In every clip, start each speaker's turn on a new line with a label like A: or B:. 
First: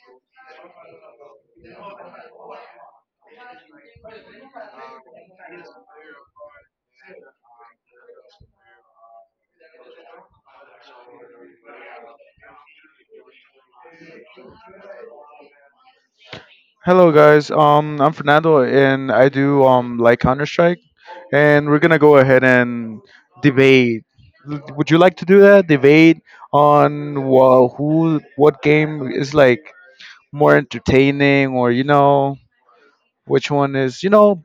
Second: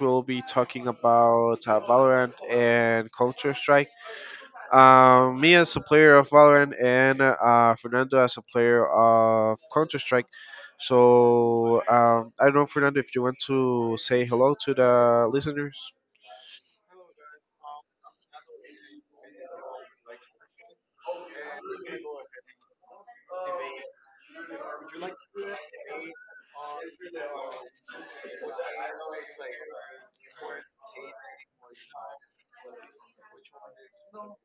A: we will be talking about Valorant and Counter Strike. Me as a player of Valorant and Fernando as a player of Counter Strike. I don't know, Fernando, if you want to say hello to the listeners.
B: Hello guys, I'm Fernando and I do like Counter Strike, and we're gonna go ahead and debate. Would you like to do that? Debate on what game is like more entertaining, or which one is,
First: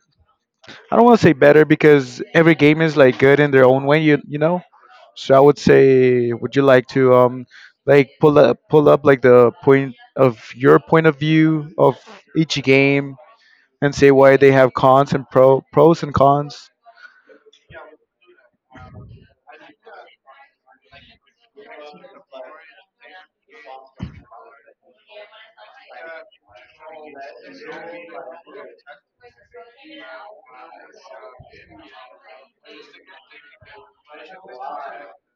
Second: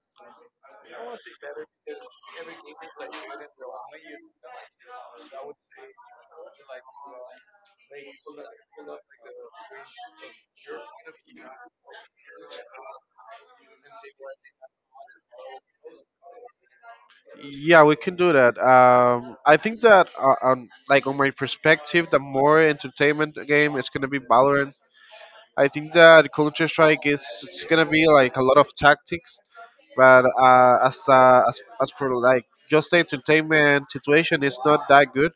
B: I don't want to say better because every game is like good in their own way, you know. So I would say, would you like to like pull up like the point of your point of view of each game and say why they have cons and pros and cons?
A: Yeah, we can do that. I think that on on my perspective, the more entertainment game is gonna be Valorant. I think that culture strike is it's gonna be like a lot of tactics, but as for like just the entertainment situation, it's not that good.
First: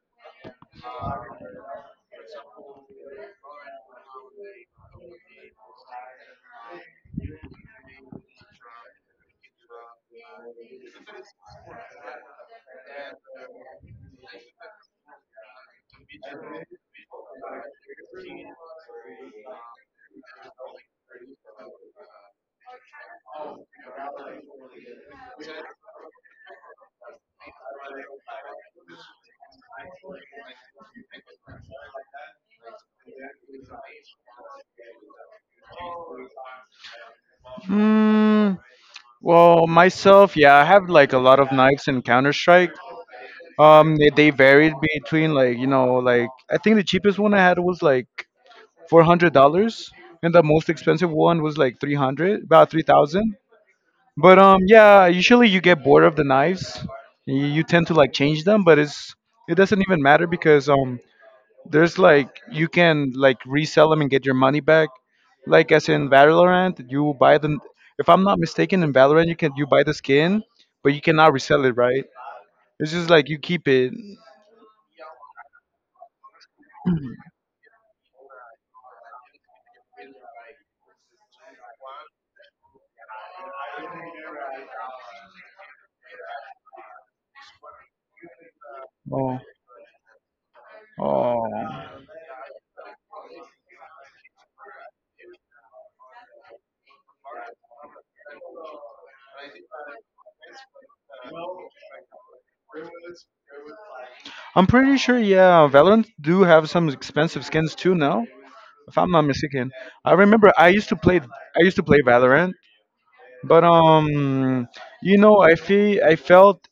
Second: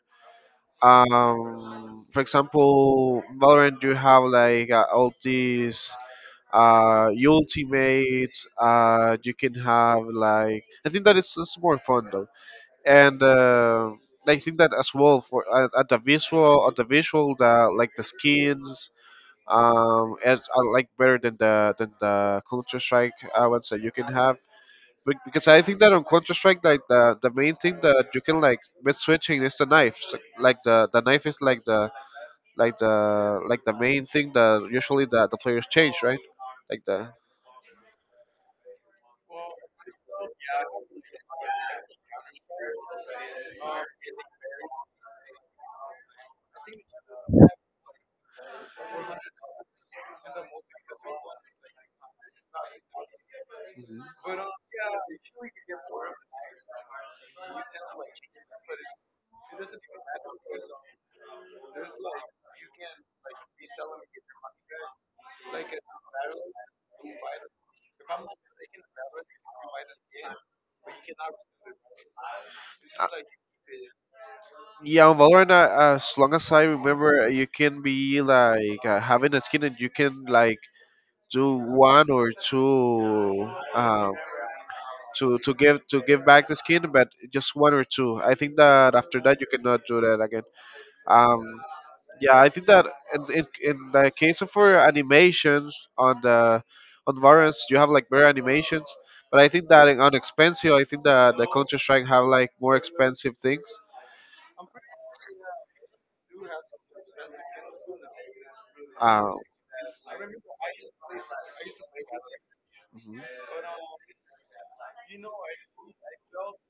A: For example, Valorant, you have like all these ultimates. You can have like I think that it's more fun though, and. I think that as well for at the visual, the like the skins, as I like better than the Counter Strike ones that you can have. Because I think that on Counter Strike, the main thing that you can like with switching is the knife. So, the knife is like the the main thing that usually the players change, right? Like the
B: Hmm. Well, myself, yeah, I have like a lot of knives in Counter Strike. They varied between like like I think the cheapest one I had was like $400, and the most expensive one was like 300, about 3,000. But yeah, usually you get bored of the knives, you tend to like change them, but it's, it doesn't even matter because there's like you can like resell them and get your money back. Like as in Valorant, you buy them. If I'm not mistaken, in Valorant you can you buy the skin, but you cannot resell it, right? It's just like you keep it.
A: Yeah, on Valorant, as long as I remember, you can be like having a skin and you can like do one or two. To give back the skin, but just one or two. I think that after
B: Oh,
A: that you cannot do that again. Um,
B: oh.
A: yeah, I think that in the case of for animations on the on Valorant, you have like better animations, but I think that on expensive, I think that the Counter Strike have like more expensive things.
B: I'm pretty sure. Yeah, Valorant do have some expensive skins too now. If I'm not
A: Uh,
B: mistaken, I remember I used to play. I used to play Valorant,
A: mhm.
B: but you know, I felt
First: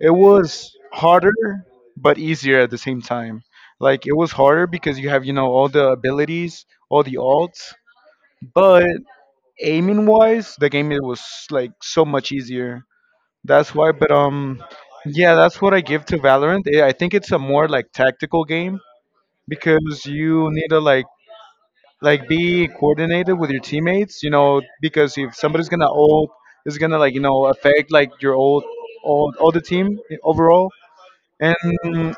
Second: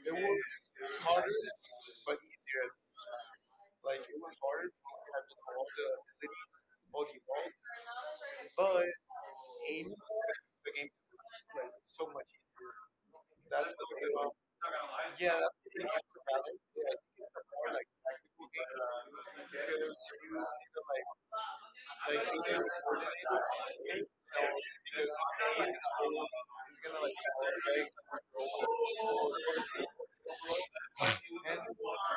B: it was harder but easier at the same time. Like it was harder because you have, you know, all the abilities, all the alts, but aiming wise, the game it was like so much easier. That's why, but yeah, that's what I give to Valorant. I think it's a more like tactical game because you need to like be coordinated with your teammates, you know, because if somebody's gonna ult, it's gonna like, you know, affect like your old all the team overall, and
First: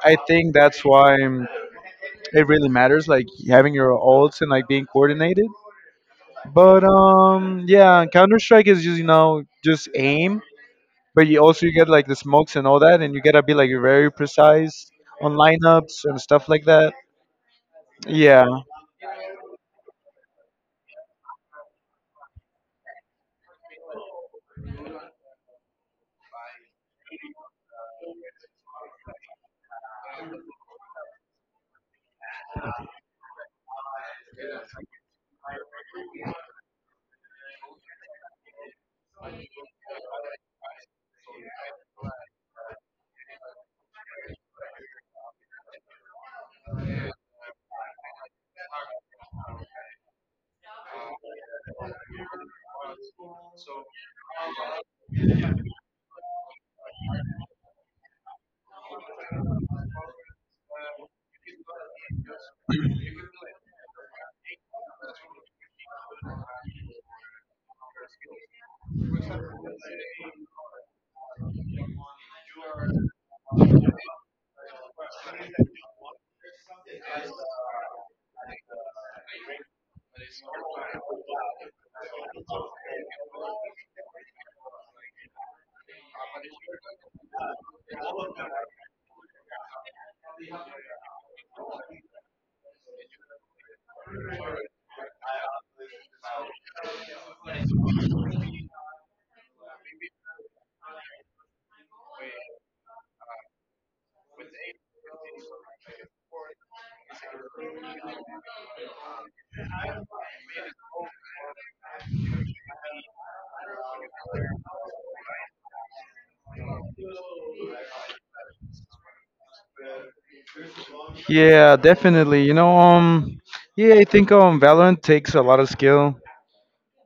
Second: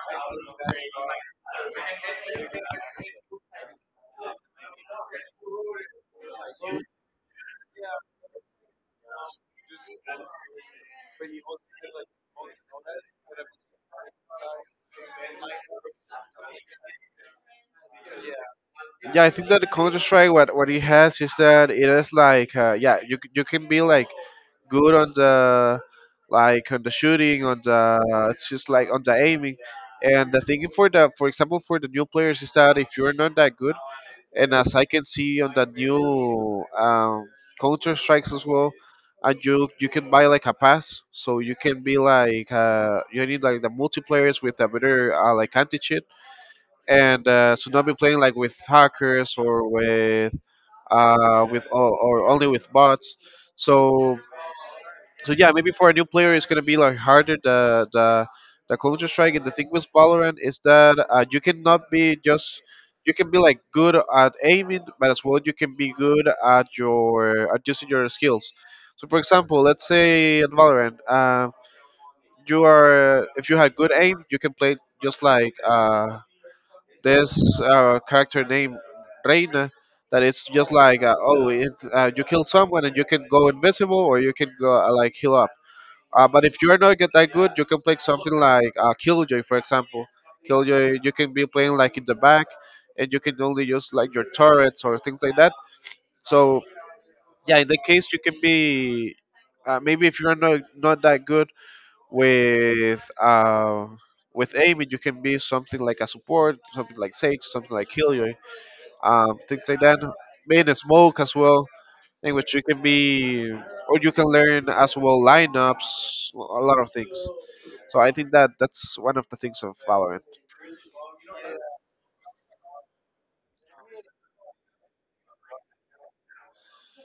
B: I think that's why, it really matters, like having your ults and like being coordinated. But yeah, Counter Strike is just, just aim, but you also you get like the smokes and all that, and you gotta be like very precise on lineups and stuff like that. Yeah,
A: Yeah, I think that the Counter Strike what it has is that it is like yeah you you can be like good on the like on the shooting, on the it's just like on the aiming. And the thing for the for example for the new players is that if you're not that good, and as I can see on the new Counter Strikes as well, and you can buy like a pass, so you can be like you need like the multiplayers with a better like anti cheat, and so not be playing like with hackers or with or only with bots. So so yeah, maybe for a new player, it's gonna be like harder. The Counter Strike and the thing with Valorant is that you cannot be just you can be like good at aiming, but as well you can be good at your at using your skills. So for example, let's say in Valorant, you are if you had good aim, you can play just like this character named Reina. That it's just like you kill someone and you can go invisible or you can go like heal up but if you are not get that good, you can play something like Killjoy, for example. Killjoy, you can be playing like in the back, and you can only use like your turrets or things like that. So yeah, in the case you can be maybe if you're not that good with uh, with aiming, you can be something like a support, something like Sage, something like Killjoy, things like that. Maybe the smoke as well, in which you can be or you can learn as well lineups, a lot of things. So I think that that's one of the things of Valorant.
B: yeah, definitely. You know, yeah, I think Valorant takes a lot of skill,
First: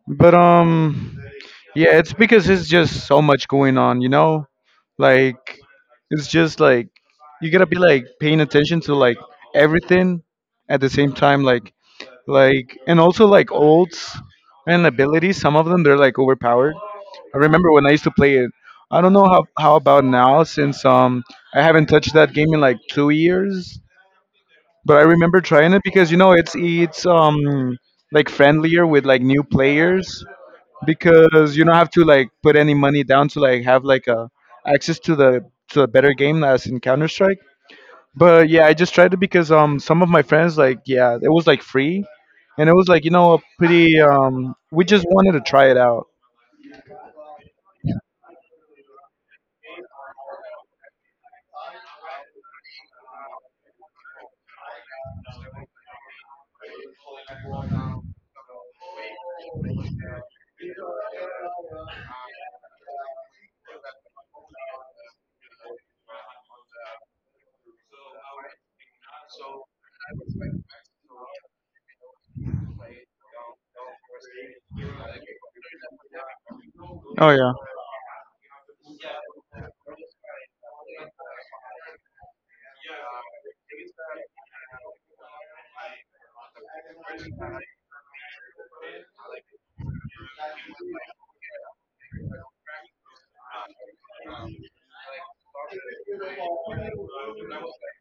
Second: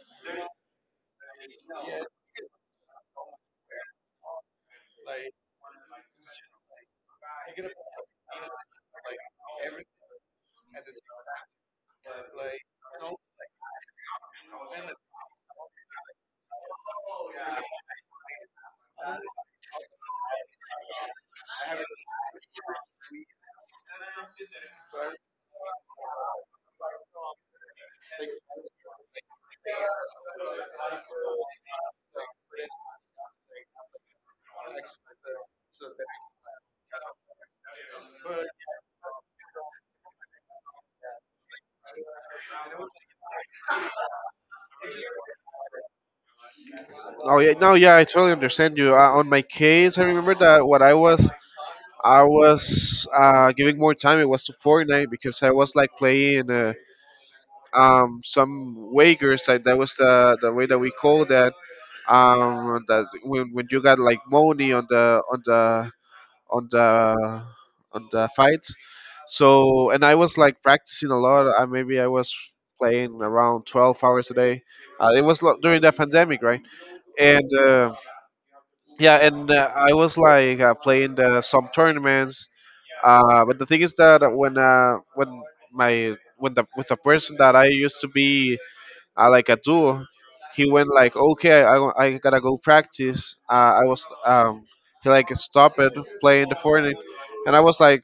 B: but yeah, it's because it's just so much going on. You know, like it's just like you gotta be like paying attention to like everything at the same time, and also like ults and abilities. Some of them they're like overpowered. I remember when I used to play it. I don't know how about now since I haven't touched that game in like 2 years. But I remember trying it because you know it's like friendlier with like new players because you don't have to like put any money down to like have like a access to the to a better game as in Counter Strike. But yeah, I just tried it because some of my friends like yeah it was like free, and it was like you know a pretty we just wanted to try it out.
A: Oh yeah, no, yeah, I totally understand you. On my case, I remember that what I was giving more time. It was to Fortnite because I was like playing some wagers. Like that was the way that we call that. That when you got like money on the on the on the on the fights. So and I was like practicing a lot. Maybe I was playing around 12 hours a day. It was during the pandemic, right?
B: Oh
A: And
B: yeah.
A: Yeah, and I was like playing some tournaments. But the thing is that when my when the with the person that I used to be like a duo. He went like, okay, I gotta go practice. I was He like stopped it playing the Fortnite, and I was like,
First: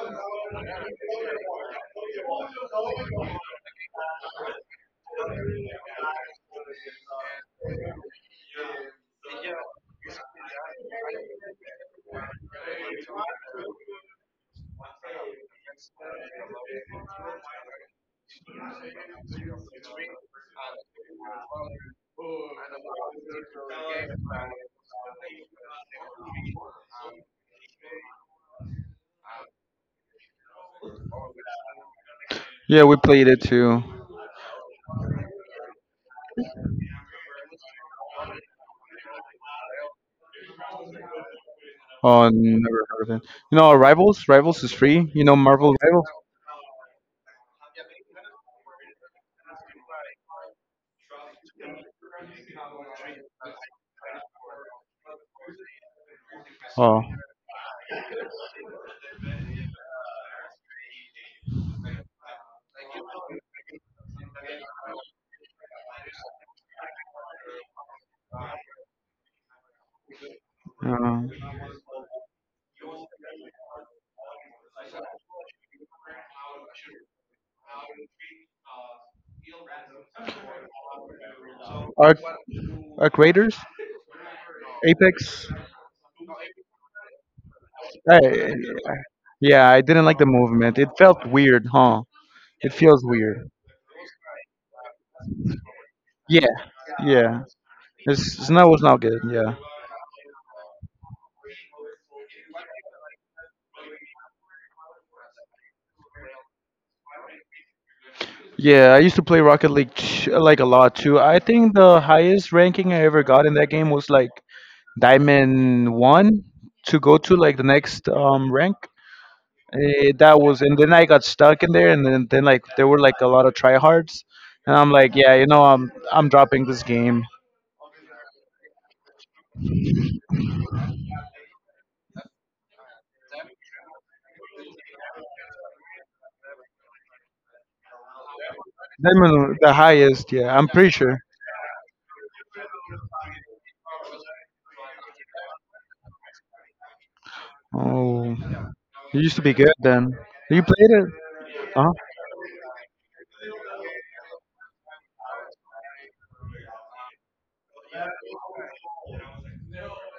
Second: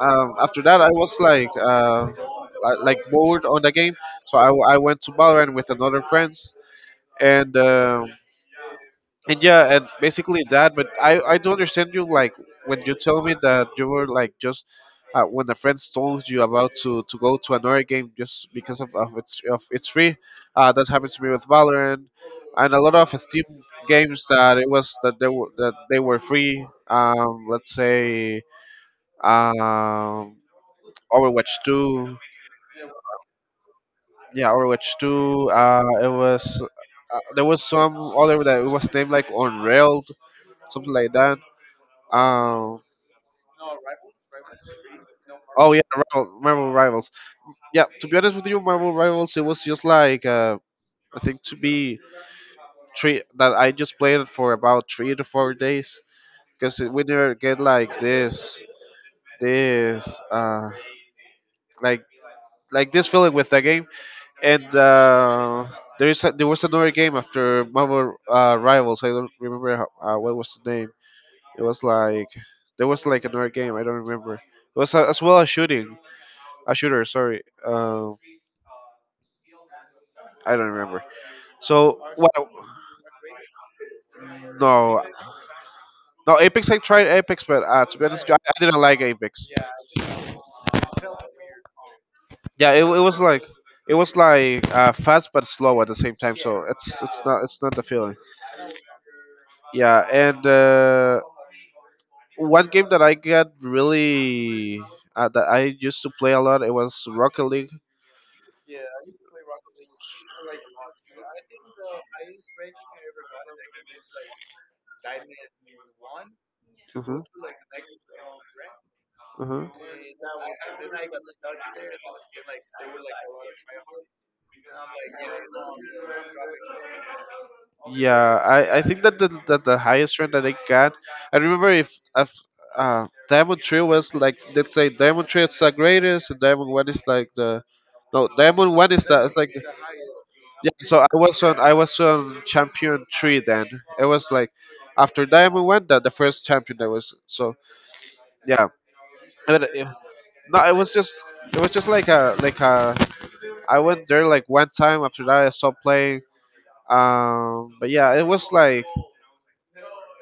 A: um, after that I was like, like bored on the game, so I went to Valorant with another friends, and um, and yeah, and basically that. But I do understand you like when you tell me that you were like just when a friend told you about to go to another game just because of it's free. That happens to me with Valorant and a lot of Steam games that it was that they were free. Let's say um Overwatch two.
B: Yeah, we played it too.
A: Yeah, Overwatch two. It was. There was some other that it was named like Unrailed, something like that.
B: Oh,
A: Um,
B: never heard of it. You know, Rivals? Rivals is free. You know,
A: oh
B: Marvel
A: yeah,
B: Rivals?
A: Marvel Rivals. Yeah, to be honest with you, Marvel Rivals, it was just like I think to be three that I just played it for about 3 to 4 days because we
B: Oh,
A: never get like this like this feeling with the game. And there there was another game after Marvel Rivals. I don't remember what was the name.
B: yeah.
A: It was like there was like another game. I don't remember. It was as well a shooting, a shooter. Sorry. Um, I don't remember. So
B: Arc,
A: what?
B: Arc Raiders,
A: No,
B: Apex.
A: no. Apex. I tried Apex, but to be honest, I
B: I,
A: didn't like Apex.
B: yeah, I didn't like the movement. It felt weird, huh?
A: Yeah,
B: It
A: it
B: feels
A: was like
B: weird.
A: fast but slow at the same time.
B: Yeah,
A: So
B: yeah.
A: it's not the feeling.
B: It's not was not good. Yeah,
A: Yeah, and one game that I got really that I used to play a lot. It was Rocket League.
B: yeah. I used to play Rocket League like a lot too. I think the highest ranking I ever got in that game was like Diamond One to go to
A: Hmm.
B: like the next rank.
A: Hmm.
B: That was, and then I got stuck in there, and then like there were like a lot of tryhards, and I'm like, yeah, you know, I'm dropping this game.
A: Yeah, I think that the highest rank that I got, I remember if Diamond Trio was like, let's say Diamond Trio is the greatest, and Diamond One is like the, no, Diamond One it's like,
B: Diamond, the highest, yeah, I'm pretty
A: so
B: sure.
A: I was on Champion Three then. It was like, after Diamond One, that the first champion that was, so
B: Oh,
A: yeah.
B: you used to be
A: But
B: good
A: it,
B: then. You
A: no,
B: played it,
A: it was
B: uh
A: just
B: huh?
A: like I went there like one time. After that, I stopped playing. But yeah, it was like.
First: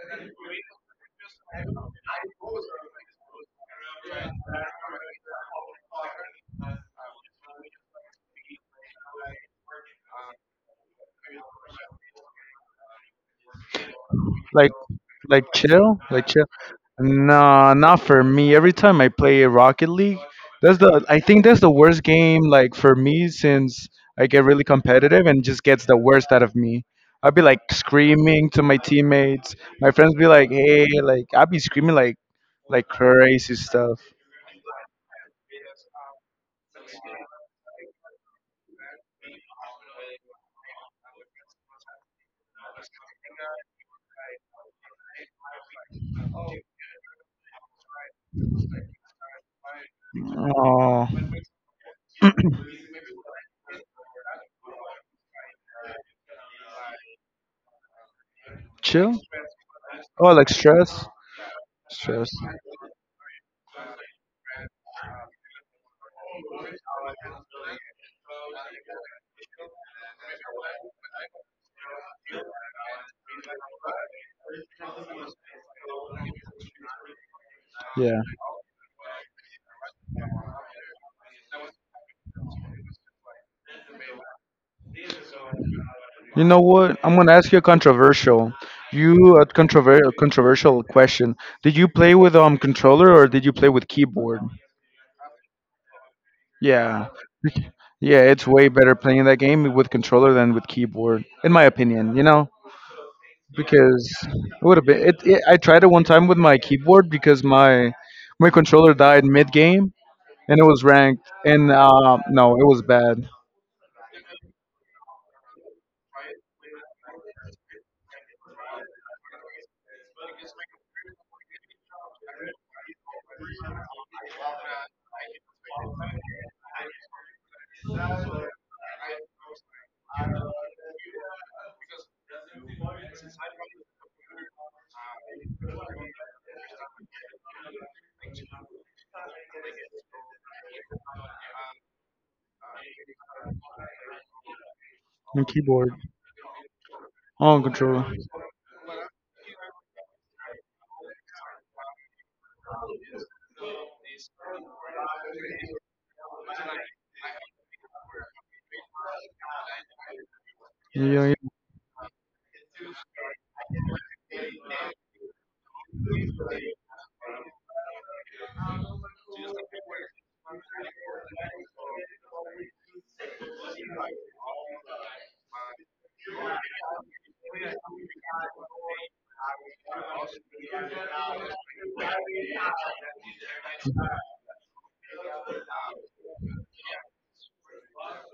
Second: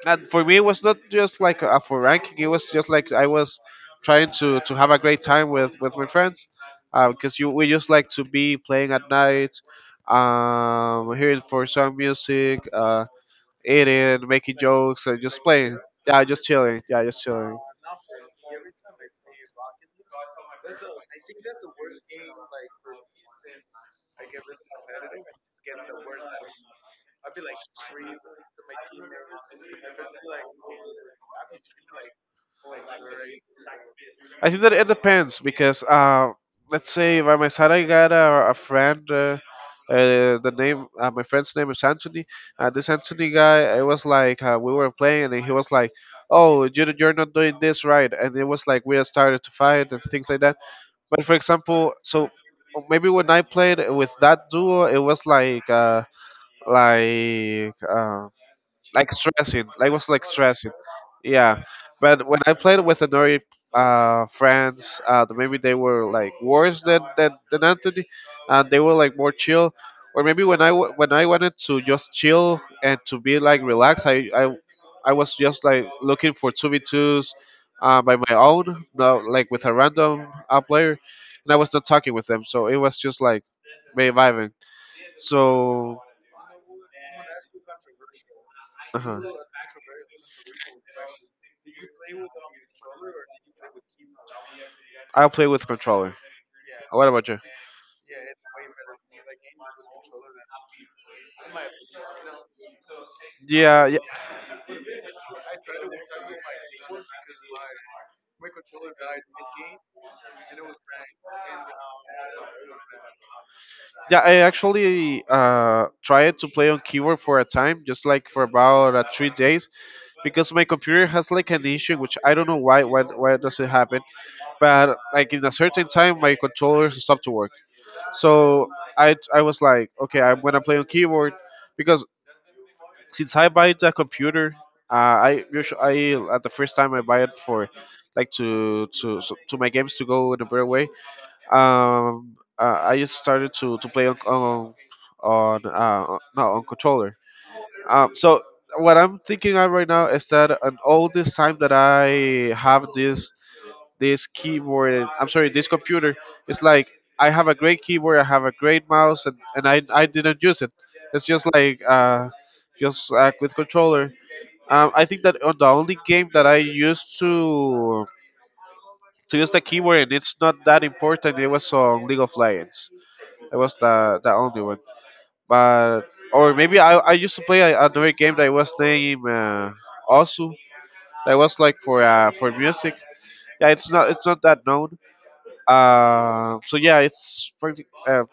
A: And for me it was not just like a for ranking, it was just like I was trying to have a great time with my friends, because you we just like to be playing at night, um, hearing for some music, uh, eating, making
B: Like
A: jokes, and just
B: like
A: playing.
B: chill,
A: Yeah,
B: like
A: just
B: chill.
A: chilling, yeah, just chilling.
B: Nah, not for me. Every time I play Rocket League, that's the, I think that's the worst game like for me since I get really competitive and just gets the worst out of me. I'd be like screaming to my teammates. My friends be like, "Hey," like I'd be screaming like crazy stuff.
A: I think that it depends because let's say by my side I got a friend. The name My friend's name is Anthony. This Anthony guy, it was like we were playing and he was like, "Oh, you're not doing this right," and it was like we started to fight and things like that.
B: Oh,
A: But for example, so maybe when I played with that duo, it was like like. Uh, like
B: chill.
A: stressing. Like was like
B: Oh, like
A: stressing.
B: stress.
A: Yeah, but
B: Stress.
A: when I played with another friends, maybe they were like worse than Anthony, and they were like more chill. Or maybe when when I wanted to just chill and to be like relaxed, I was just like looking for two v twos, by
B: Yeah.
A: my own, no, like with a random player, and I was not talking with them, so it was just like me vibing. So,
B: You know what? I'm gonna ask you a controversial.
A: uh huh,
B: You a controversial question. Did you play with controller or did you play with keyboard?
A: I'll play with controller. Oh,
B: Yeah.
A: what about you?
B: Yeah, it's way better playing that game with controller than with keyboard, in my opinion, you know?
A: Yeah, yeah,
B: Because it would have been it I tried it one time with my keyboard because my controller died mid game and it was ranked and no, it was bad.
A: yeah. I actually tried to play on keyboard for a time, just like for about 3 days, because my computer has like an issue, which I don't know why. Why does it happen? But like in a certain time, my controller stopped to work. So I was like, okay, I'm gonna play on keyboard, because since I buy the computer, I usually I at the first time I buy it for like to my games to go in a better way. I just started to play
B: On
A: on
B: keyboard,
A: no on controller.
B: on controller.
A: So what I'm thinking of right now is that and all this time that I have this this keyboard, I'm sorry, this computer, it's like I have a great keyboard, I have a great mouse, and I didn't use it.
B: Yeah,
A: It's
B: yeah.
A: just like with controller. I think that on the only game that I used to use the keyboard and it's not that important. It was on League of Legends. It was the only one. But or maybe I used to play another game that was named also that was like for music. Yeah, it's not that known. So yeah,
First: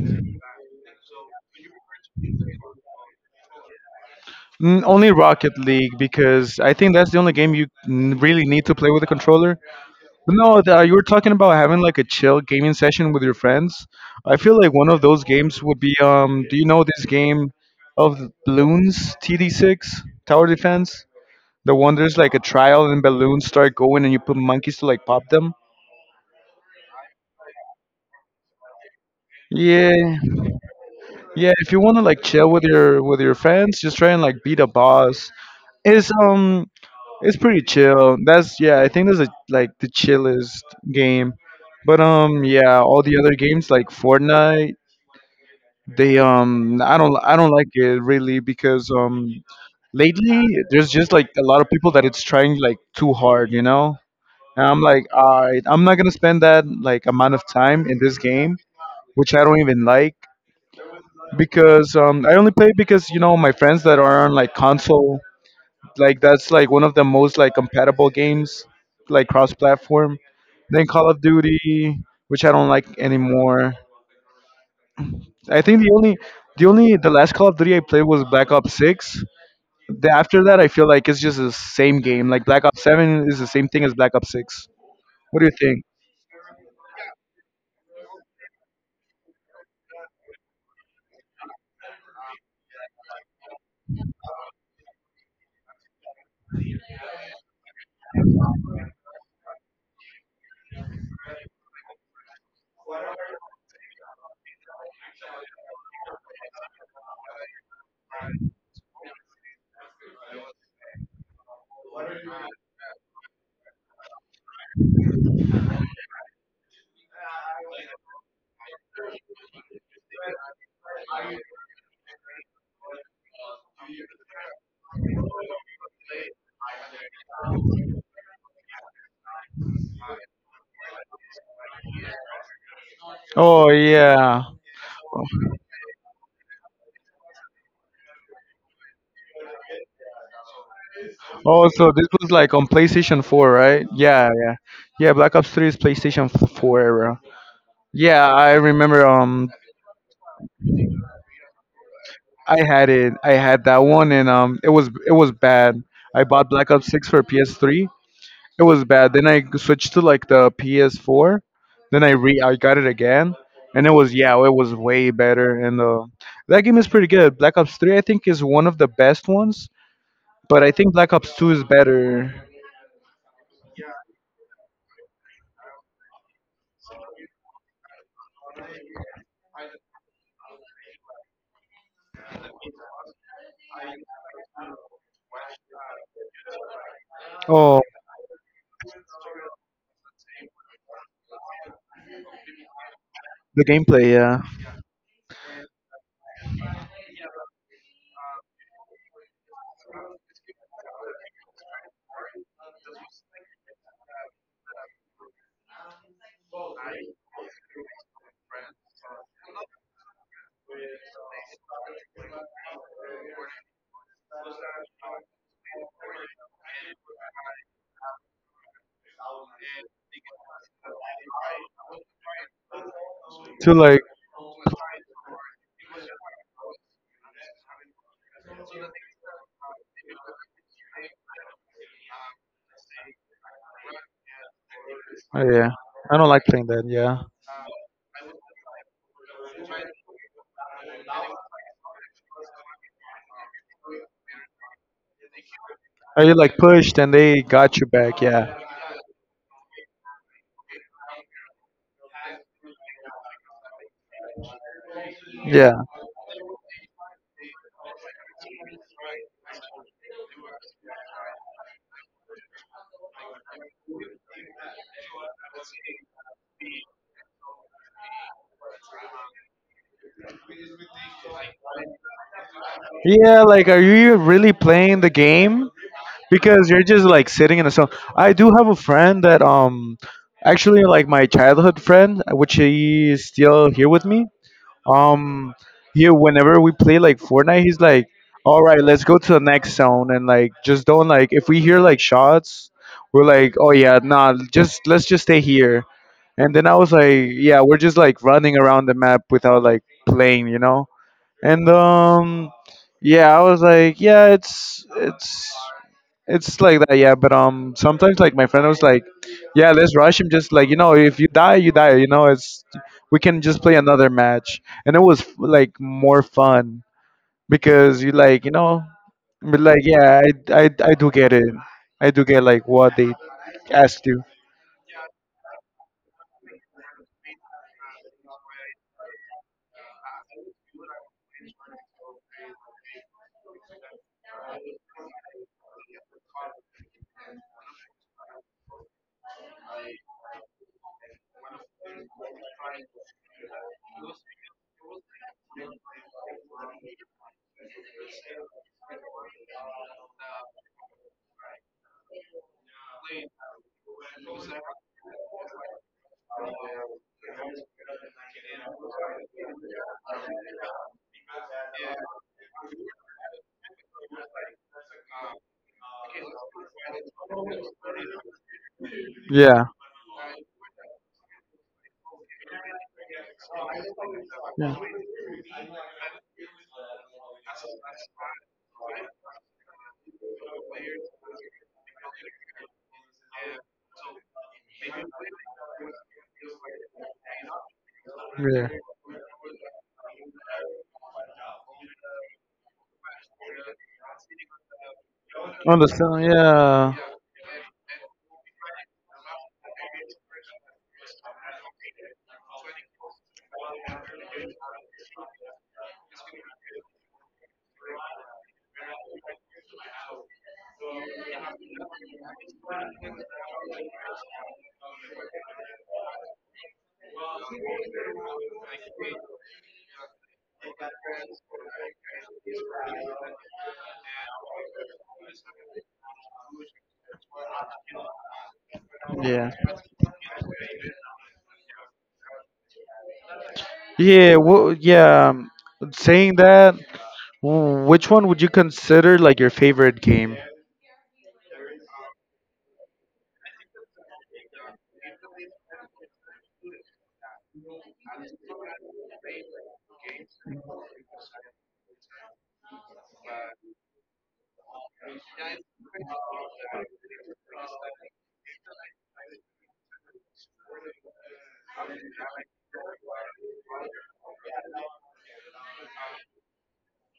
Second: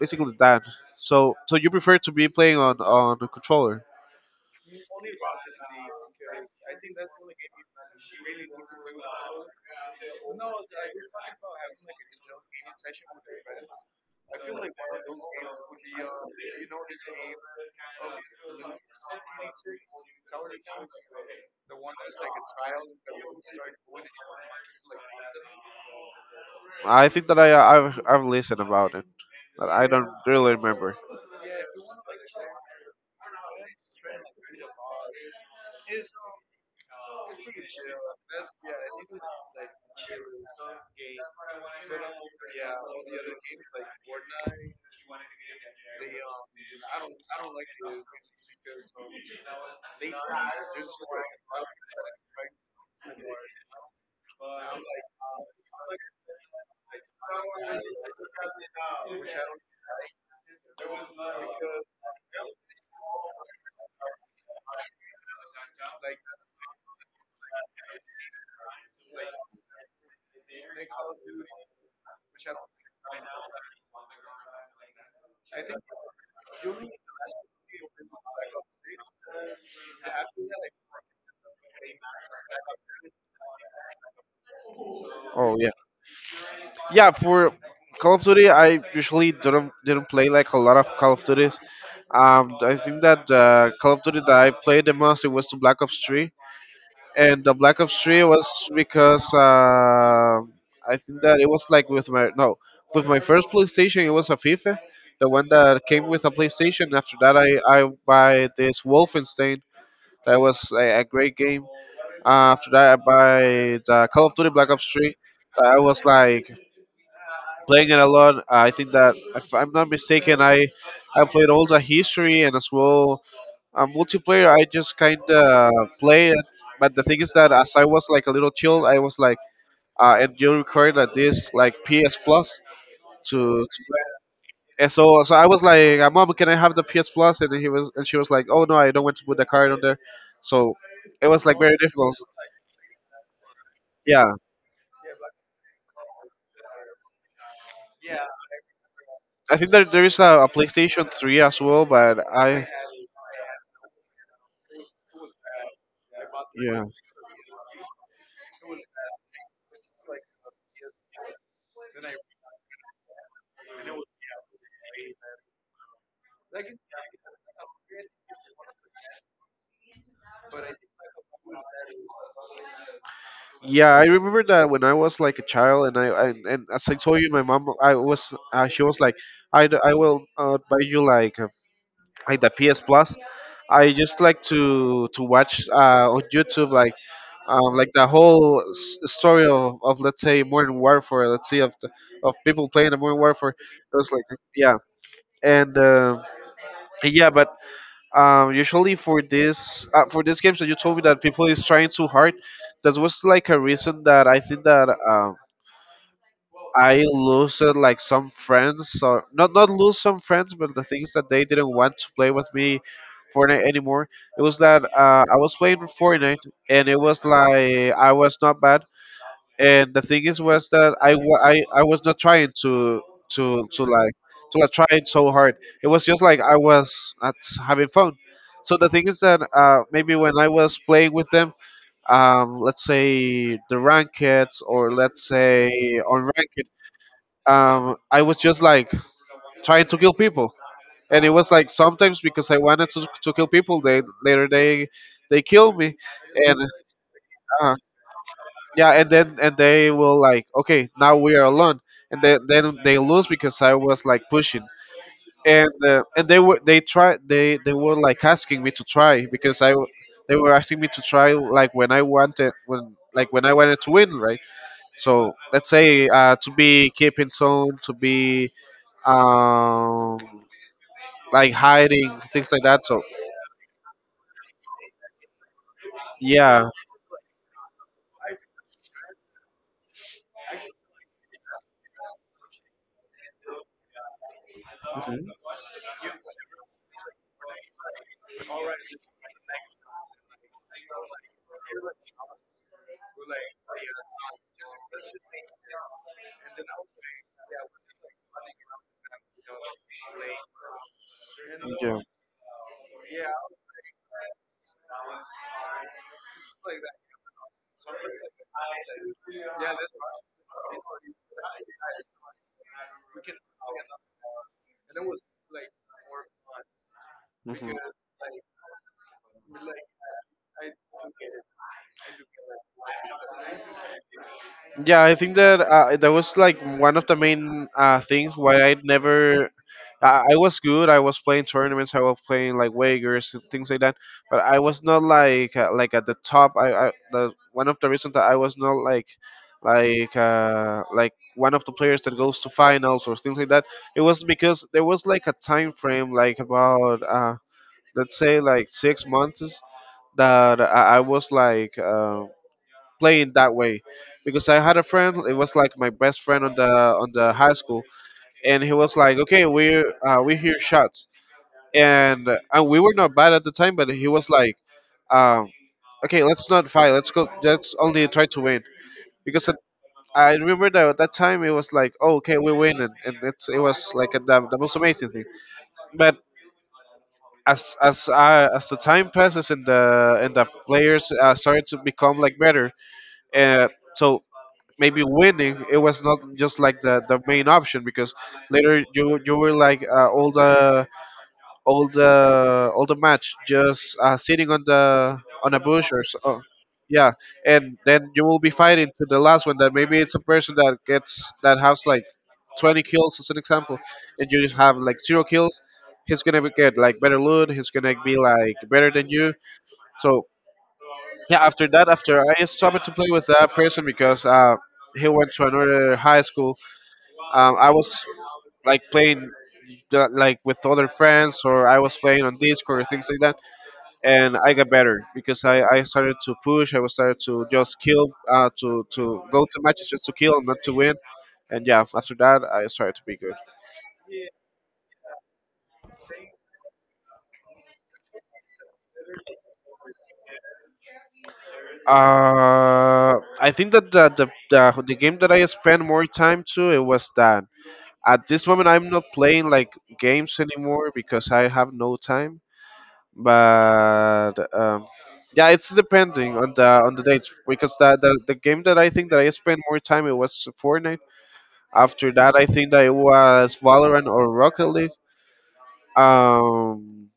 A: basically that. So so you prefer to be playing on the controller?
B: Mm. Only Rocket League because I think that's the only game you really need to play with a controller. But no, the, you were talking about having like a chill gaming session with your friends. I feel like one of those games would be Do you know this game of balloons TD6 Tower Defense? The one there's like a trial and balloons start going and you put monkeys to like pop them.
A: I think that I've listened about it, but I don't
B: Yeah,
A: really remember.
B: yeah. If you want to like chill with your friends, just try and like beat a boss. It's um, it's pretty chill. That's yeah. I think that's a, like the chillest game. But yeah. All the other games like Fortnite, they I don't like it really because lately there's just like a lot of people that it's trying like too hard, you know. And I'm like, all right, I'm not gonna spend that like amount of time in this game, which I don't even like because I only play because you know my friends that are on like console, like that's like one of the most like compatible games, like cross-platform. Then Call of Duty, which I don't like anymore. I think the only, the last Call of Duty I played was Black Ops 6. The, after that, I feel like it's just the same game. Like Black Ops 7 is the same thing as Black Ops 6. What do you
A: Oh yeah,
B: think?
A: yeah. For Call of Duty, I usually didn't play like a lot of Call of Duties. I think that Call of Duty that I played the most it was the Black Ops 3, and the Black Ops 3 was because I think that it was like with my no with my first PlayStation it was a FIFA, the one that came with a PlayStation. After that, I buy this Wolfenstein. That was a great game. After that, I buy the Call of Duty Black Ops 3. I was like playing it a lot. I think that if I'm not mistaken, I played all the history and as well multiplayer. I just kind of play it, but the thing is that as I was like a little chilled, I was like, and you required like this like PS Plus to,
B: Oh yeah.
A: and so I was like, Mom, can I have the PS Plus? And she was like, oh no, I don't want to put the card on there. So it was like
B: Oh,
A: very
B: so this
A: difficult.
B: was like on PlayStation 4, right? Yeah,
A: Yeah,
B: yeah. Yeah, Black Ops 3 is PlayStation 4 era. Yeah, I remember.
A: I think that there is a PlayStation 3 as well, but
B: I
A: I
B: had it. I had that one, and it was bad. I bought Black
A: yeah
B: Ops Six for PS3. It was bad. Then I switched to like the PS4. Then I got it again, and it was yeah, it was way better. And that game is pretty good. Black Ops 3, I think, is one of the best ones. But I think Black Ops 2 is better.
A: yeah I remember that when I was like a child, and as I told you, my mom I was she was like I will buy you like the PS Plus. I just like to watch on YouTube
B: Oh,
A: like the whole story of let's say Modern Warfare, let's say of of people playing the Modern Warfare.
B: the
A: It was
B: gameplay,
A: like
B: yeah.
A: yeah and. Yeah, but usually for this games that you told me that people is trying too hard, that was like a reason that I think that I lost like some friends, or not lose some friends, but the things that they didn't want to play with me Fortnite anymore. It was that I was playing Fortnite, and it was like I was not bad. And the thing is was that I was not trying to to
B: To
A: to
B: like,
A: like to like try it so hard. It was just like I was at having fun. So the thing is that maybe when I was playing with them, let's say the rankets, or let's
B: oh
A: say
B: yeah, I
A: on
B: don't like
A: ranked,
B: playing that. Yeah,
A: I was just like trying to kill people. And it was like sometimes because I wanted to kill people, they later they killed me.
B: are you
A: And
B: like pushed and they
A: uh,
B: got you back? Yeah,
A: yeah, and then and they will like, okay, now we are alone, and then they lose because I was like pushing,
B: yeah.
A: and they were like asking me to try because they were asking me to try like when I wanted when like when I wanted to win, right? So let's say to be keeping zone, to be um like hiding things like that. So
B: Yeah, like, are you really playing the game?
A: yeah.
B: Because you're just like sitting in a cell. I do have a friend that actually like my childhood friend, which he is still here with me.
A: Mhm.
B: Um, yeah, whenever we play like Fortnite, he's like, "All right, let's go to the next zone," and like just don't like if we hear like shots, we're like, "Oh yeah, nah, just let's just stay here." And then I was like, "Yeah, we're just like running around the map without like playing, you know?" And
A: Yeah.
B: yeah, I was like, "Yeah, it's it's." It's like that, yeah. But sometimes like my friend was like, "Yeah, let's rush him. Just like you know, if you die, you die. You know, it's we can just play another match." And it was like more fun
A: Mhm.
B: because you like you know, but like yeah, I do get it. I do get like what they asked you.
A: Yeah, I think that that was like one of the main things why I never. I was good. I was playing tournaments. I was playing like wagers and things like that. But I was not like like at the top. I the one of the reasons that I was not like one of the players that goes to finals or things like that. It was because there was like a time frame like about let's say like six months that I was like. Playing that way because I had a friend. It was like my best friend on the high school, and he was like, "Okay, we hear shots," and we were not bad at the time, but he was like, um, "Okay, let's not fight. Let's go. Let's only try to win." Because at,
B: Yeah,
A: I remember that at that time it was like, "Oh, okay, we win," and it was like the most amazing thing. But as the time passes and the players started to become like better, uh, so maybe winning it was not just like the main option because
B: yeah, yeah.
A: later you were like all the match just sitting on the on a bush or so
B: Understand.
A: oh,
B: Yeah.
A: yeah. And then you will be fighting to the last one that maybe it's a person that gets that has like 20 kills as an example, and you just have like zero kills. He's gonna get like better loot. He's gonna be like better than you. So yeah, after that, after I stopped to play with that person because he went to another high school, I was like playing like with other friends, or I was playing on Discord or things like that. And I got better because I started to push. I was started to just kill to go
B: Yeah.
A: to matches just to kill and not to win. And yeah, after that I started to be good.
B: Yeah, well, yeah. Saying that, which one would you consider like your favorite game?
A: I think that the game that I spent more time to it was that at this moment, I'm not playing like games anymore because I have no time. But yeah, it's depending on the dates because the game that I think that I spent more time it was Fortnite. After that, I think that it was Valorant or Rocket League. Um,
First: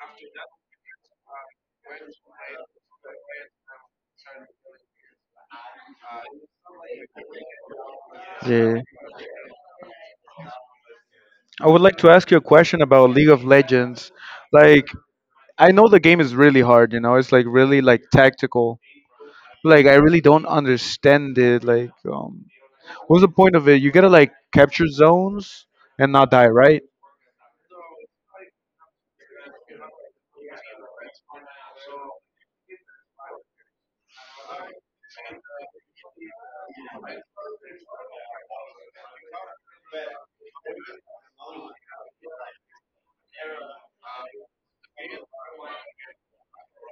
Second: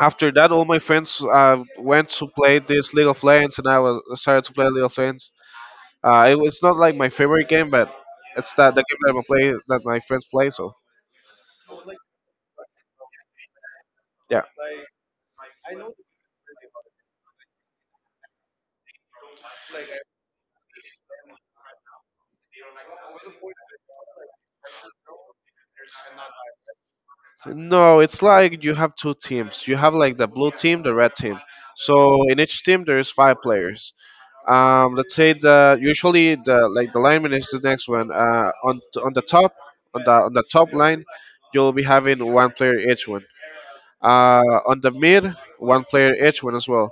A: After that, all my friends went to play this League of Legends, and I was started to play League of Legends. It was not like my favorite game, but it's that
B: Yeah.
A: the game that I play that my friends play. So.
B: I would like to ask you a question about League of Legends.
A: Yeah.
B: Like, I know the game is really hard, you know, it's like really like tactical. Like, I really don't understand it. Like, what's the point of it? You gotta like capture zones and not die, right?
A: No, it's like you have two teams. You have like the blue team, the red team. So in each team there is five players. Let's say the usually the like the lineman is the next one. On the top on the top line, you'll be having one player each one. On the mid, one player each one as well.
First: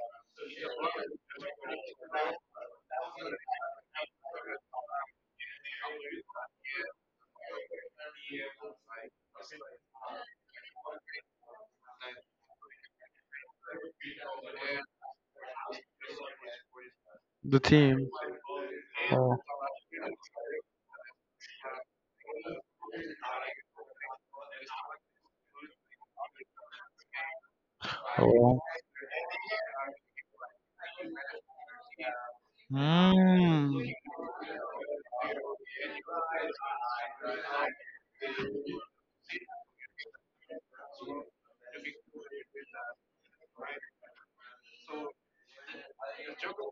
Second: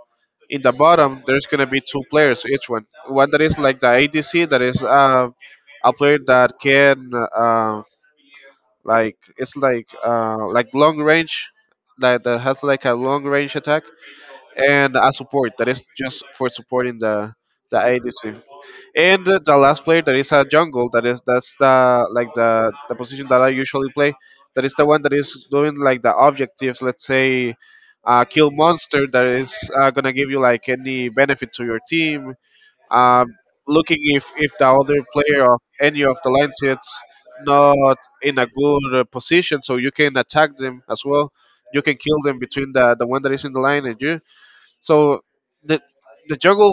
A: In the bottom, there's gonna be two players each one. One that is like the ADC, that is a player that can uh, like it's like long range, that, that has like a long range attack, and a support that is just for supporting
B: The
A: the
B: team.
A: ADC. And
B: Oh.
A: the last player that is a jungle that is that's the like the position that I usually play. That is the one that is doing like the objectives. Let's say kill
B: Oh.
A: monster that is gonna give you like any benefit to your team, um,
B: Mm.
A: looking if the other player of any of the lines is not in a good position, so you can attack them as well. You can kill them between the one that is in the line and you. So the the jungle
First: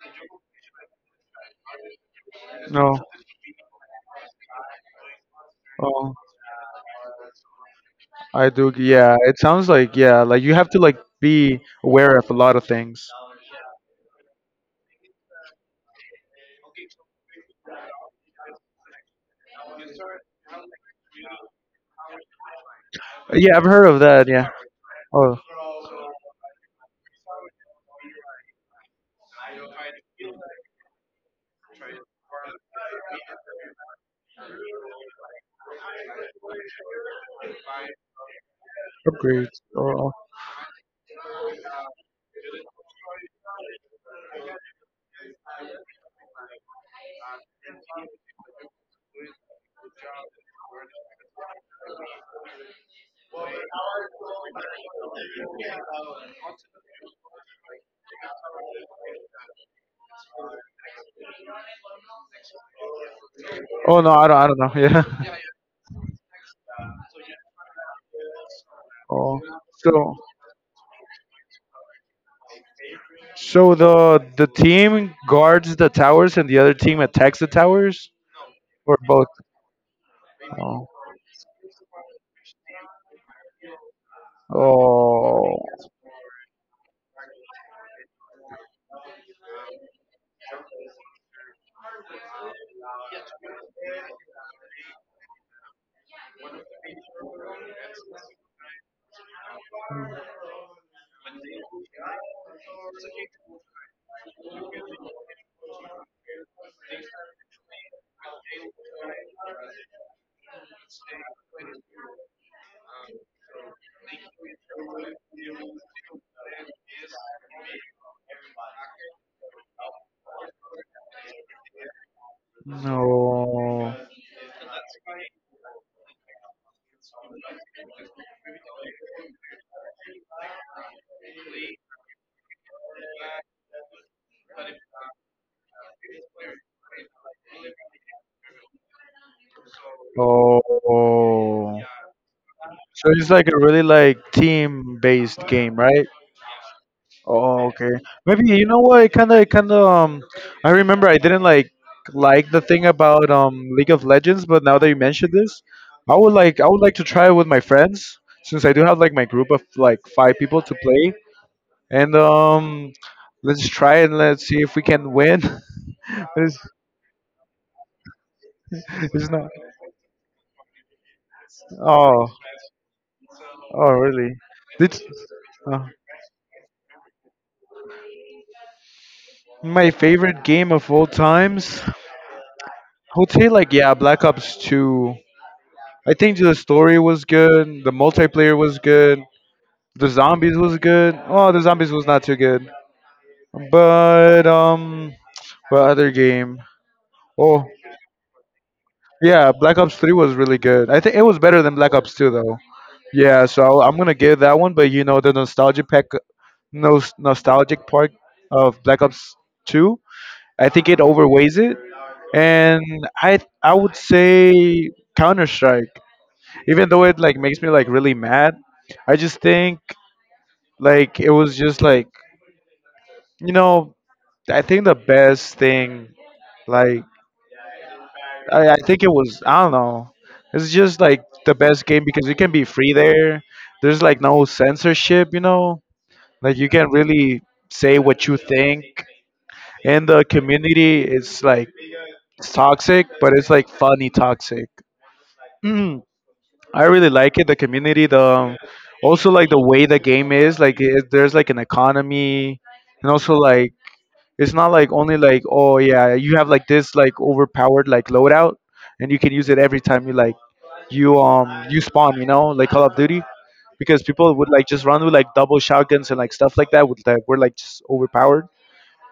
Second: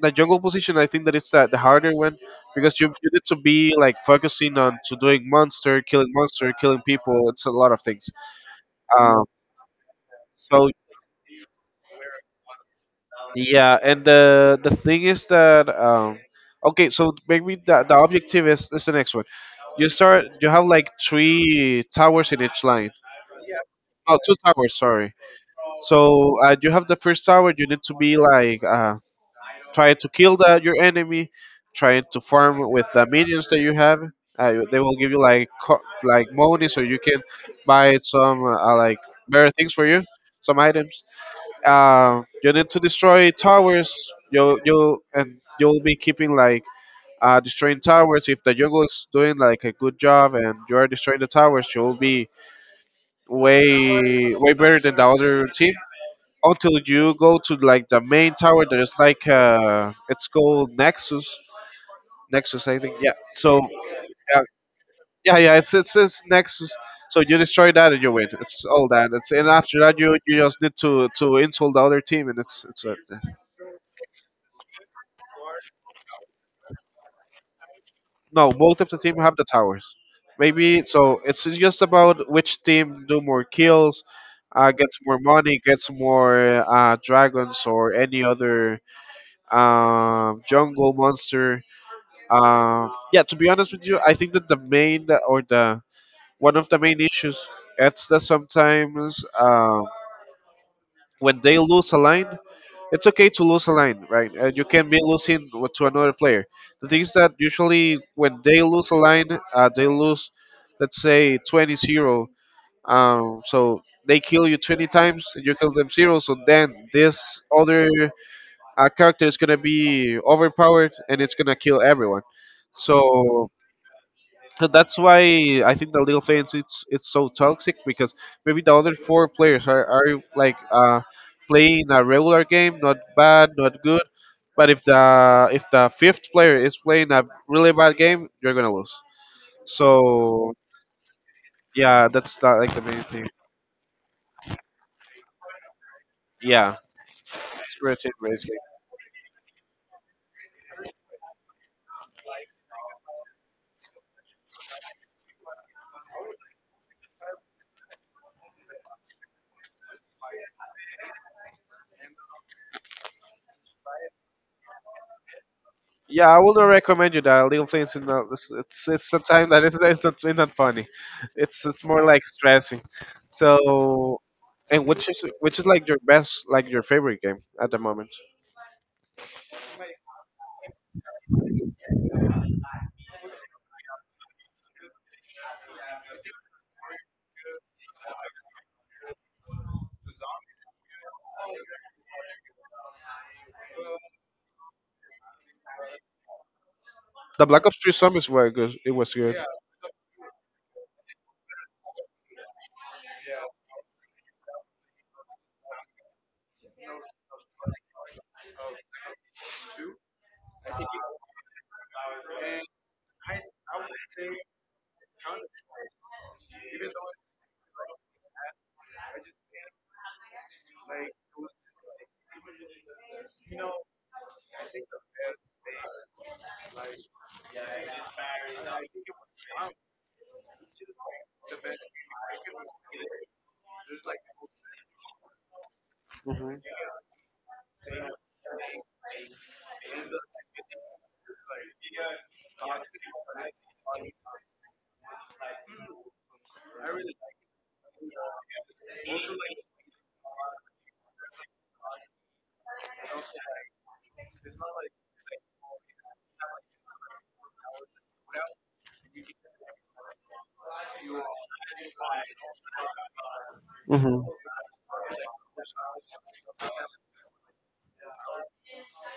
A: the jungle position, I think that it's the harder one because you,
B: No.
A: you need to be like focusing on to doing
B: Oh,
A: monster, killing people. It's a lot of things.
B: I do. Yeah,
A: Um,
B: it sounds like yeah, like you
A: so
B: have to like be aware of a lot of things.
A: Yeah, and the thing is that okay, so maybe the objective is the next one. You start you have like three towers in each line.
B: Yeah, I've heard of
A: Oh,
B: that.
A: two
B: Yeah.
A: towers, sorry.
B: Oh,
A: So you have the first tower. You need to be like trying to kill the your enemy, trying to farm with the minions that you have. They will give you like like money, so you can buy some like better
B: upgrades.
A: things for you,
B: Oh,
A: some items you need to destroy towers. You'll be keeping like destroying towers. If the jungle is doing like a good job and you are destroying the towers, you'll be way better than the other team. Until you go to like the main tower, there's like it's called Nexus. Nexus, I think. Yeah. So
B: oh no,
A: yeah,
B: I don't know.
A: yeah,
B: Yeah.
A: yeah. it's Nexus. So you destroy that and you win. It's all that. It's
B: Oh,
A: and after that you,
B: so
A: you just need to insult the other team and it's it.
B: so the team guards the towers and the other team attacks the towers,
A: No, both of the
B: or
A: team
B: both?
A: have the towers. Maybe
B: Oh.
A: so. It's just about which team do more kills, gets more
B: Oh
A: money, gets more dragons or any other jungle monster. Yeah, to be honest with you, I think that the main or the one of the main issues it's that sometimes when they lose a line, it's okay to lose a line, right? And you can be losing to another player. The thing is that usually when they lose a line, they lose, let's say, 20-0. So they kill you 20 times, and you kill them 0. So then this other character is going to be overpowered and it's going to kill everyone. So
B: no.
A: so that's why I think the League of Legends it's so toxic because maybe the other four players are like playing a regular game, not bad, not good. But if the fifth player is playing a really bad game, you're gonna lose. So
B: Oh.
A: yeah, that's not like the main
B: So
A: thing.
B: it's like a really like team based game, right?
A: Yeah,
B: Oh,
A: it's
B: okay.
A: pretty.
B: Maybe you know what? It kind of, kind of. I remember I didn't like the thing about League of Legends, but now that you mentioned this, I would like to try it with my friends since I do have like my group of like five people to play, and let's try and let's see if we can win.
A: Yeah, I
B: it's,
A: wouldn't recommend you that. League of Legends, is not, it's
B: it's
A: sometimes
B: not.
A: that it's not funny. It's more like
B: Oh,
A: stressing.
B: oh,
A: So,
B: really?
A: and
B: It's,
A: which is like
B: uh,
A: your best, like your favorite game at the moment?
B: my favorite game of all times. I would say like yeah, Black Ops 2. I think the story was good. The multiplayer was good. The zombies was good. Oh, the zombies was not too good. But what other game?
A: The Black
B: Oh
A: Ops 3 Zombies were good. It was good.
B: yeah, Black Ops 3 was really good. I think it was better than Black Ops 2 though. Yeah, so I'm gonna give that one, but you know the nostalgic pack, nostalgic part of Black Ops 2, I think it overweighs it, and I would say Counter Strike, even though it like makes me like really mad, I just think like it was just like you know I think the best thing like I think it was I don't know, it's just like the best game because you can be free there. There's like no censorship, you know.
A: hmm
B: Like you can really say what you think. In the community, it's like it's toxic, but it's like funny toxic. Mm, I really like it. The community, the also like the way the game is. Like it, there's like an economy, and also like it's not like only like oh yeah you have like this like overpowered like loadout, and you can use it every time you like you you spawn. You know like Call of Duty, because
A: hmm
B: people would like just run with like double shotguns and like stuff like that. With like we're like just overpowered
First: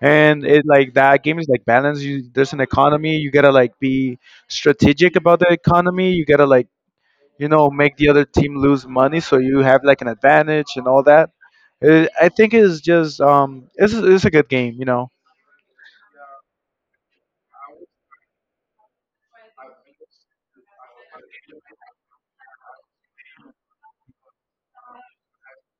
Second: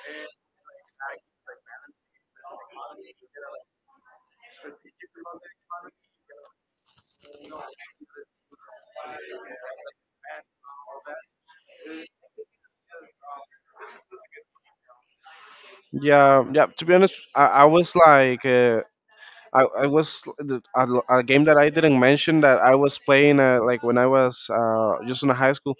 B: and it like that game is like balance, you there's an economy you gotta like be strategic about the economy you gotta like you know make the other team lose money so you have like an advantage and all that, I think it's just it's a good game you know.
A: Yeah, yeah. To be honest, I was like, I was a game that I didn't mention that I was playing like when I was just in high school.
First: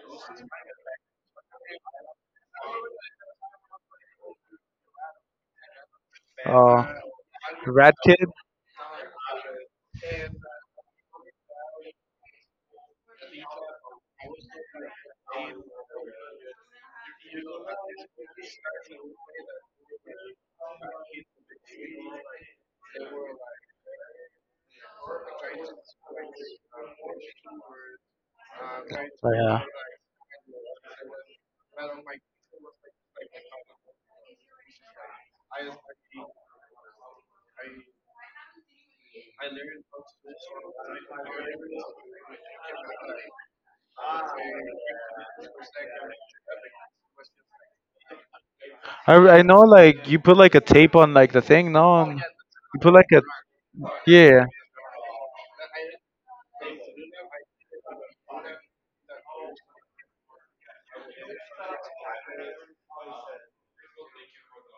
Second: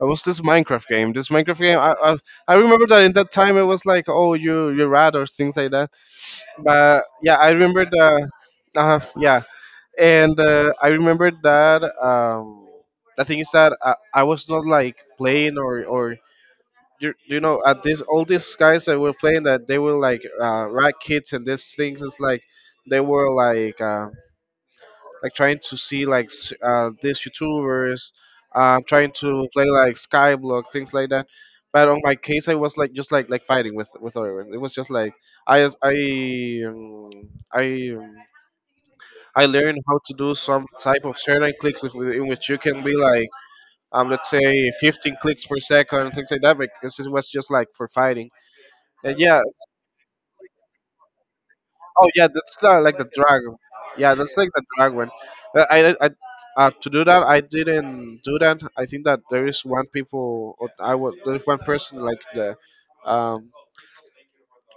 A: It was this Minecraft game. This Minecraft game. I remember that in that time it was like, oh, you rat or things like that.
B: Uh
A: But yeah, I remember
B: rat kid.
A: yeah, and I remember that. The thing is that I was not like playing or you know at this all these guys that were playing that they were like rat kids and these things it's like they were like trying to see like these youtubers
B: Oh,
A: trying to
B: yeah.
A: play like skyblock things like that, but on my case I was like just like fighting with everyone. It was just like I as- um, I um, I learned how to do some type of certain clicks in which you can be like let's say 15 clicks per second and things like that because it was just like for fighting. Yeah.
B: I know like you put like a tape on like the thing no
A: Oh,
B: and
A: yeah. That's
B: you put
A: like the
B: like a,
A: drag. Yeah, that's
B: yeah.
A: like the drag one. Uh, I, I, to do that, I didn't do that. I think that there is one people. Or I was there is one person like um,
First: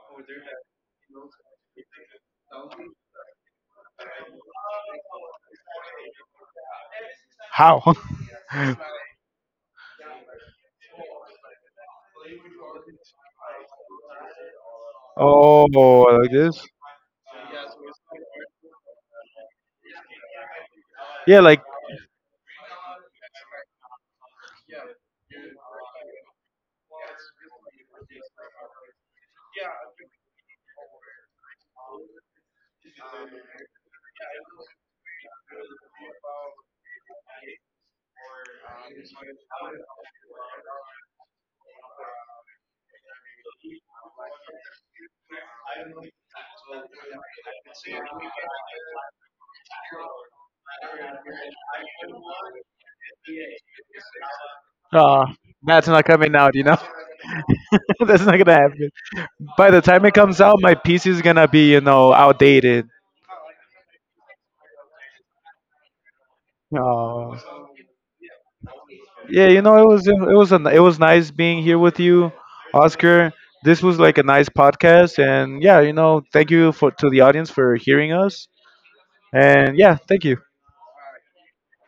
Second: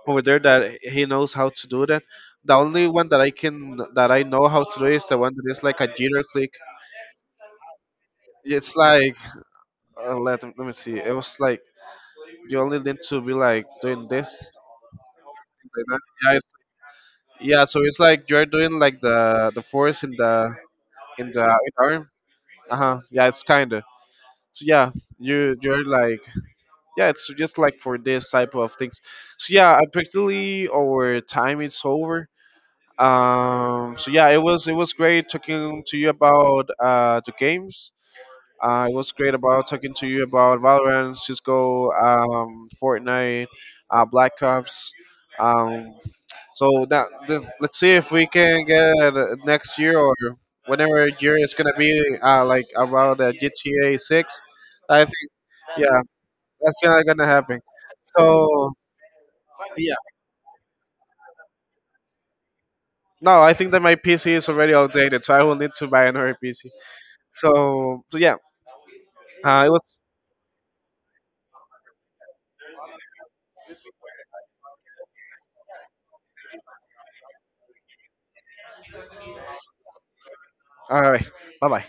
A: over there that he knows how to do that. The only one that I can that I know how to do is the one that is like a jitter click.
B: How?
A: It's like let me see. It was like you only need to be like doing this. Like that.
B: Oh, like
A: Yeah,
B: this?
A: yeah. So it's like you're doing like the force in the in
B: Yeah,
A: the in
B: like.
A: the arm. Uh-huh, yeah, it's kind of. So yeah, you're like, yeah, it's just like for this type of things. So yeah, practically our time is over. So yeah, it was great talking to you about the games. It was great about talking to you about Valorant, Cisco, Fortnite, Black Ops, um so let's see if we can get next year or whenever year it's gonna be, like about GTA Six. I think,
B: Oh,
A: yeah,
B: that's not coming out, you know?
A: that's not gonna happen.
B: That's not gonna
A: So
B: happen. By the time it comes out, my PC is gonna be, you know, outdated.
A: no, I think that my PC is already outdated, so I will need to buy another PC.
B: Oh.
A: So yeah,
B: Yeah, you
A: it
B: know,
A: was
B: it was a, it was nice being here with you, Oscar. This was like a nice podcast, and yeah, you know, thank you for to the audience for hearing us, and yeah, thank you.
A: all right. Bye bye.